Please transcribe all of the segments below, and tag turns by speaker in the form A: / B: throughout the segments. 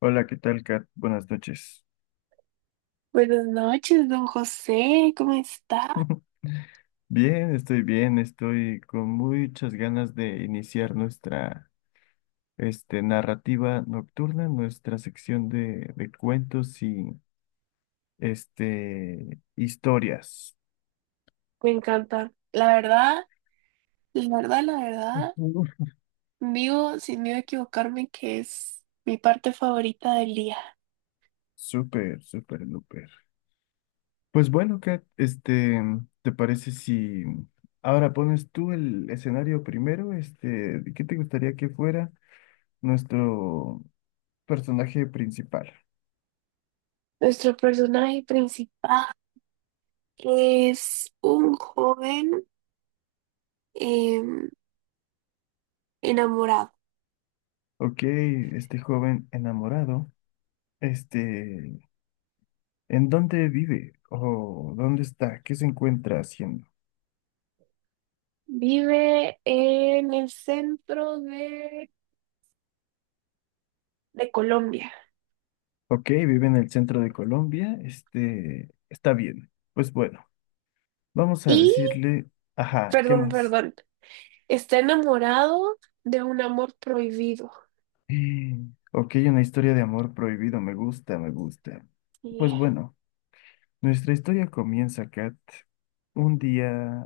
A: Hola, ¿qué tal, Kat? Buenas noches.
B: Buenas noches, don José, ¿cómo está?
A: Bien, estoy con muchas ganas de iniciar nuestra narrativa nocturna, nuestra sección de cuentos y historias.
B: Me encanta. La verdad, la verdad, la verdad,
A: Uf.
B: digo sin miedo a equivocarme que es mi parte favorita del día.
A: Súper, súper, súper. Pues bueno, Kat, ¿te parece si ahora pones tú el escenario primero? ¿Qué te gustaría que fuera nuestro personaje principal?
B: Nuestro personaje principal es un joven em, enamorado.
A: Ok, este joven enamorado, este, ¿en dónde vive? ¿O dónde está? ¿Qué se encuentra haciendo?
B: Vive en el centro de Colombia.
A: Ok, vive en el centro de Colombia, está bien. Pues bueno, vamos a
B: Y,
A: decirle, ajá, ¿qué
B: perdón,
A: más?
B: perdón, está enamorado de un amor prohibido.
A: Mm, Ok, una historia de amor prohibido, me gusta, me gusta. Pues
B: Yeah.
A: bueno, nuestra historia comienza, Kat, un día,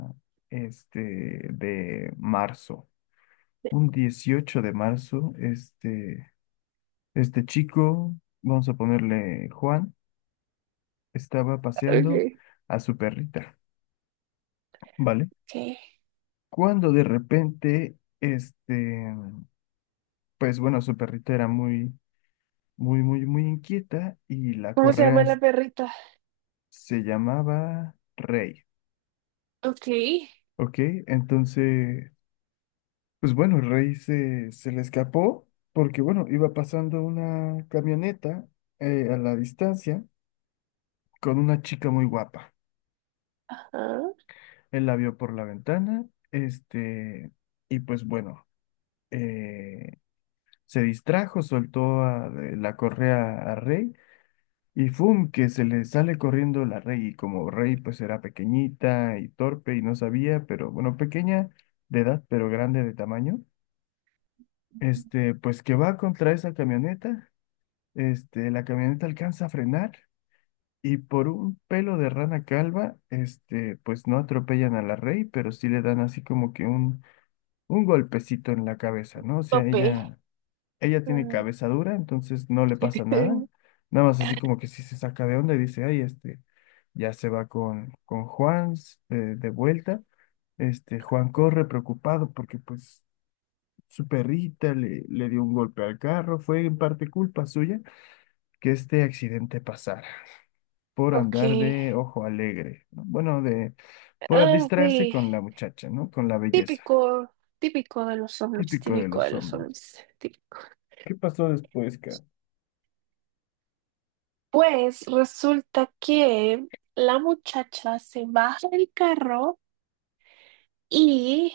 A: este, de marzo, un 18 de marzo. Este chico, vamos a ponerle Juan, estaba paseando
B: Okay.
A: a su perrita, ¿vale?
B: Ok.
A: Cuando de repente, pues bueno, su perrita era muy, muy, muy, muy inquieta y la
B: ¿Cómo se
A: correa
B: llama la perrita?
A: se llamaba Rey,
B: Ok.
A: ¿ok? Entonces, pues bueno, Rey se le escapó porque, bueno, iba pasando una camioneta a la distancia con una chica muy guapa.
B: Ajá.
A: Él la vio por la ventana, este, y pues bueno, eh, se distrajo, soltó de la correa a Rey y ¡fum! Que se le sale corriendo la Rey y como Rey pues era pequeñita y torpe y no sabía, pero bueno, pequeña de edad, pero grande de tamaño, pues que va contra esa camioneta, la camioneta alcanza a frenar. Y por un pelo de rana calva, pues no atropellan a la Rey, pero sí le dan así como que un golpecito en la cabeza, ¿no? O sea,
B: Tope.
A: ella tiene
B: Ah,
A: cabeza dura, entonces no le pasa nada. Nada más así como que si se saca de onda y dice, ay, ya se va con Juan de vuelta. Juan corre preocupado porque pues su perrita le dio un golpe al carro. Fue en parte culpa suya que este accidente pasara por
B: Ok.
A: andar de ojo alegre, ¿no? Bueno, de por
B: Ah,
A: distraerse
B: sí.
A: con la muchacha, ¿no? Con la belleza,
B: Típico, típico de los hombres,
A: típico de
B: típico de
A: los
B: los
A: hombres.
B: hombres, típico.
A: ¿Qué pasó después, cara?
B: Pues resulta que la muchacha se baja del carro y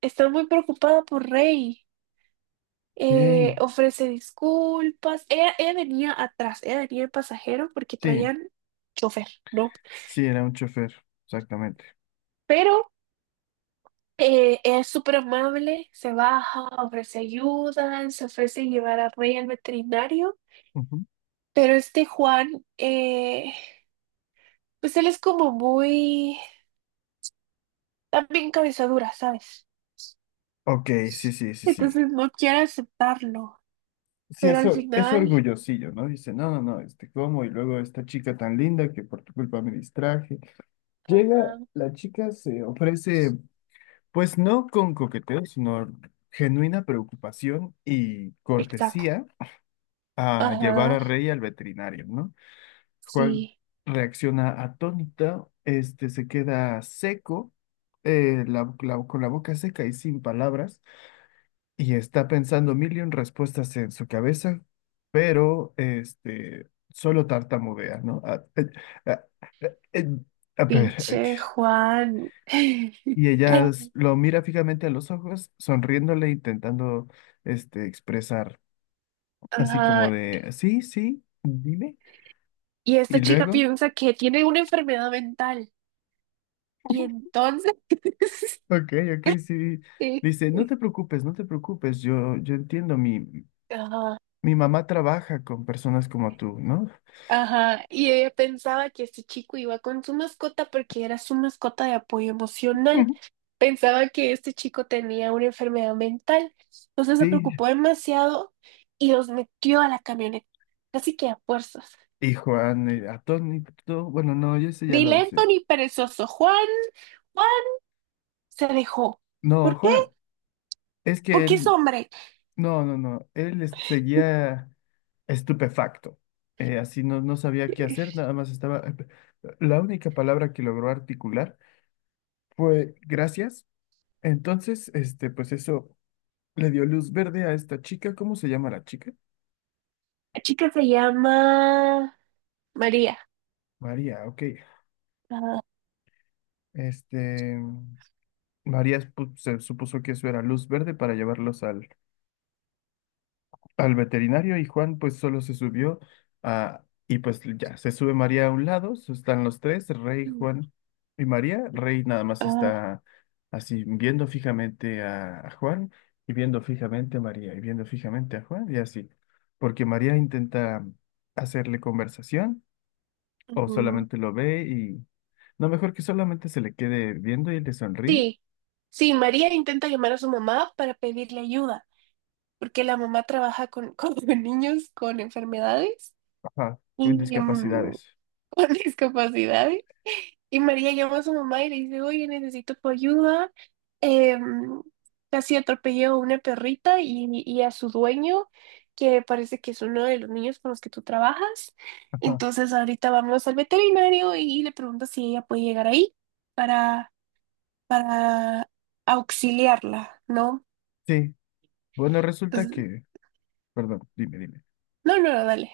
B: está muy preocupada por Rey.
A: Sí,
B: Ofrece disculpas. Ella venía atrás, ella venía el pasajero porque
A: sí,
B: traían chofer, ¿no?
A: sí, era un chofer, exactamente.
B: Pero es súper amable, se baja, ofrece ayuda, se ofrece llevar a Rey al veterinario,
A: Ujú.
B: pero este Juan, pues él es como muy, también cabeza dura, ¿sabes?
A: Ok, sí, sí, sí, sí.
B: Entonces no quiere aceptarlo,
A: Sí,
B: pero al
A: es
B: final,
A: orgullosillo, ¿no? Dice, no, no, no, ¿cómo? Y luego esta chica tan linda que por tu culpa me distraje. Llega,
B: ajá,
A: la chica se ofrece, pues no con coqueteo, sino genuina preocupación y
B: exacto,
A: cortesía a llevar a
B: ajá,
A: Rey al veterinario, ¿no? Juan
B: sí,
A: reacciona atónita, se queda seco, con la boca seca y sin palabras, y está pensando mil y un respuestas en su cabeza, pero solo tartamudea, ¿no? Ah, eh, eh, a ver,
B: pinche Juan,
A: y ella lo mira fijamente a los ojos, sonriéndole, intentando expresar así como
B: ajá,
A: de sí, sí, dime,
B: y
A: y
B: esta chica
A: luego.
B: piensa que tiene una enfermedad mental, y entonces,
A: Ok, ok, sí.
B: sí,
A: Dice, no te preocupes, no te preocupes, yo entiendo, mi,
B: ajá.
A: mi mamá trabaja con personas como tú, ¿no?
B: Ajá, y ella pensaba que este chico iba con su mascota porque era su mascota de apoyo emocional.
A: Ujú.
B: Pensaba que este chico tenía una enfermedad mental. Entonces se
A: Sí.
B: preocupó demasiado y los metió a la camioneta, casi que a fuerzas.
A: Y Juan, atónito, bueno, no, yo ese ya
B: Ni
A: lo usé.
B: lento ni perezoso. Juan, Juan se dejó.
A: No,
B: ¿Por qué?
A: Juan, es que
B: Porque es
A: él,
B: hombre.
A: no, no, no, seguía estupefacto. Así no, no sabía qué hacer, nada más estaba... La única palabra que logró articular fue gracias. Entonces, pues eso le dio luz verde a esta chica. ¿Cómo se llama la chica?
B: La chica se llama María.
A: María, ok.
B: Ah,
A: Este, María se supuso que eso era luz verde para llevarlos al veterinario y Juan pues solo se subió y pues ya, se sube María a un lado, están los tres, Rey, Juan y María. Rey nada más
B: ah,
A: está así viendo fijamente a Juan y viendo fijamente a María y viendo fijamente a Juan y así, porque María intenta hacerle conversación o
B: ujú.
A: solamente lo ve y... No, mejor que solamente se le quede viendo y le sonríe.
B: Sí, sí, María intenta llamar a su mamá para pedirle ayuda, porque la mamá trabaja con niños con enfermedades
A: Ajá, con
B: y
A: discapacidades.
B: con discapacidades. Y María llama a su mamá y le dice, oye, necesito tu ayuda. Em, casi atropelló a una perrita y a su dueño, que parece que es uno de los niños con los que tú trabajas.
A: Ajá.
B: Entonces ahorita vamos al veterinario y le preguntas si ella puede llegar ahí para para auxiliarla, ¿no?
A: Sí, bueno, resulta
B: Entonces,
A: que, perdón, dime, dime.
B: no, no, no, dale.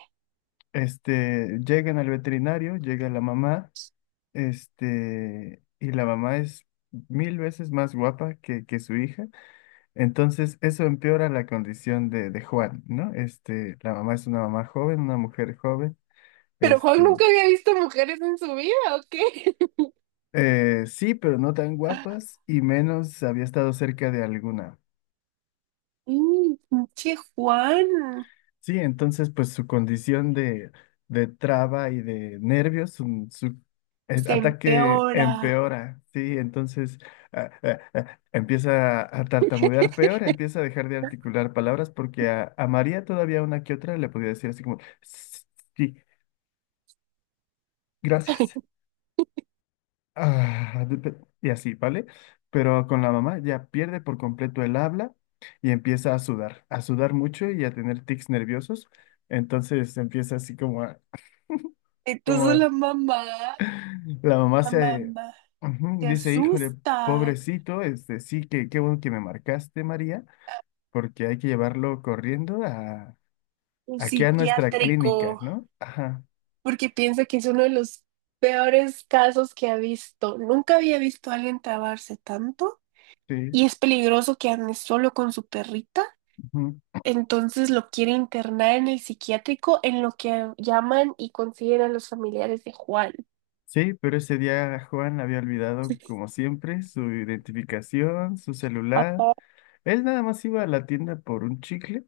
A: Llegan al veterinario, llega la mamá, y la mamá es mil veces más guapa que su hija, entonces eso empeora la condición de Juan, ¿no? La mamá es una mamá joven, una mujer joven,
B: Pero Juan
A: este,
B: nunca había visto mujeres en su vida, ¿o qué?
A: sí, pero no tan guapas y menos había estado cerca de alguna.
B: Pinche Juan,
A: Sí, entonces pues su condición de traba y de nervios, su
B: se
A: ataque
B: empeora.
A: empeora, sí, entonces empieza a tartamudear peor, empieza a dejar de articular palabras porque a María todavía una que otra le podía decir así como, sí, gracias, ah, de- de- y así, ¿vale? Pero con la mamá ya pierde por completo el habla y empieza a sudar mucho y a tener tics nerviosos. Entonces empieza así como
B: Entonces
A: como
B: la mamá,
A: la mamá
B: la
A: se
B: mamá
A: ujú,
B: se
A: dice, híjole,
B: asusta,
A: pobrecito, sí, que qué bueno que me marcaste, María, porque hay que llevarlo corriendo
B: un
A: aquí a nuestra clínica,
B: psiquiátrico,
A: ¿no? Ajá,
B: porque piensa que es uno de los peores casos que ha visto. Nunca había visto a alguien trabarse tanto
A: sí.
B: y es peligroso que ande solo con su perrita.
A: Ujú.
B: Entonces lo quiere internar en el psiquiátrico en lo que llaman y consideran los familiares de Juan.
A: Sí, pero ese día Juan había olvidado, como siempre, su identificación, su celular.
B: Papá,
A: Él nada más iba a la tienda por un chicle,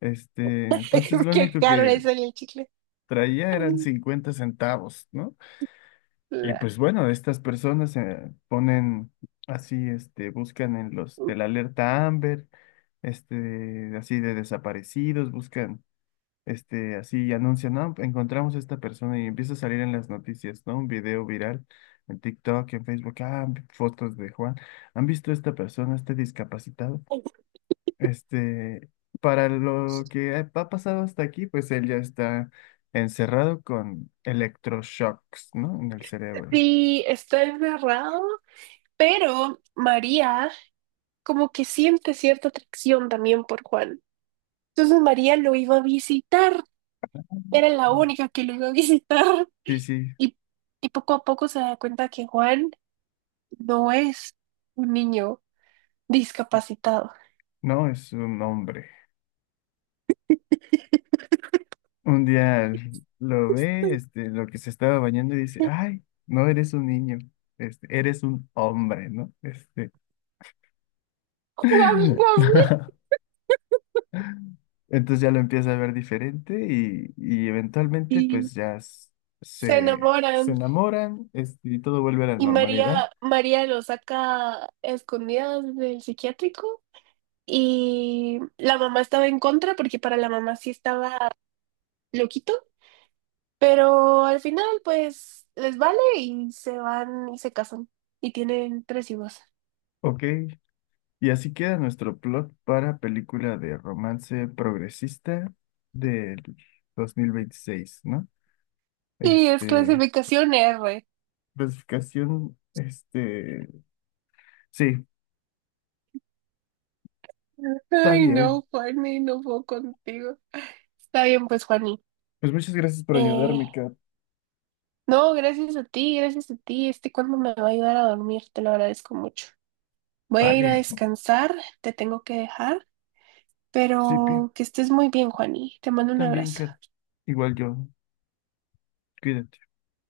A: entonces lo
B: qué
A: único
B: caro
A: que
B: es el chicle.
A: traía eran
B: Ay,
A: 50 centavos, ¿no? Y
B: La-
A: pues bueno, estas personas se ponen así, buscan en los de la alerta Amber, así de desaparecidos, buscan, así y anuncian, no, encontramos a esta persona y empieza a salir en las noticias, ¿no? Un video viral en TikTok, en Facebook, fotos de Juan. ¿Han visto a esta persona, este discapacitado? Este, para lo que ha pasado hasta aquí, pues él ya está encerrado con electroshocks, ¿no? En el cerebro.
B: Sí, está encerrado, pero María como que siente cierta atracción también por Juan. Entonces María lo iba a visitar, era la única que lo iba a visitar
A: Sí, sí.
B: y, y poco a poco se da cuenta que Juan no es un niño discapacitado.
A: No, es un hombre. Un día lo ve, lo que se estaba bañando y dice, ay, no eres un niño, eres un hombre, ¿no?
B: Juan Gabriel.
A: Entonces ya lo empieza a ver diferente y eventualmente
B: Y
A: pues ya
B: se
A: se, se
B: enamoran.
A: enamoran, y todo vuelve a la
B: Y
A: normalidad.
B: María, María lo saca a escondidas del psiquiátrico. Y la mamá estaba en contra porque para la mamá sí estaba loquito. Pero al final, pues, les vale y se van y se casan. Y tienen tres hijos.
A: Ok, y así queda nuestro plot para película de romance progresista del 2026, ¿no?
B: Y es
A: Este...
B: clasificación R.
A: Clasificación, sí, está
B: Ay,
A: bien.
B: no, Juani, no puedo contigo. Está bien, pues, Juani.
A: Pues muchas gracias por
B: Eh,
A: ayudarme, Kat.
B: No, gracias a ti, gracias a ti. Este cuento me va a ayudar a dormir, te lo agradezco mucho. Voy a ir a
A: Vale,
B: descansar, te tengo que dejar,
A: Sipi,
B: pero que estés muy bien, Juani. Te mando un
A: también,
B: abrazo.
A: Kat. Igual yo, cuídate.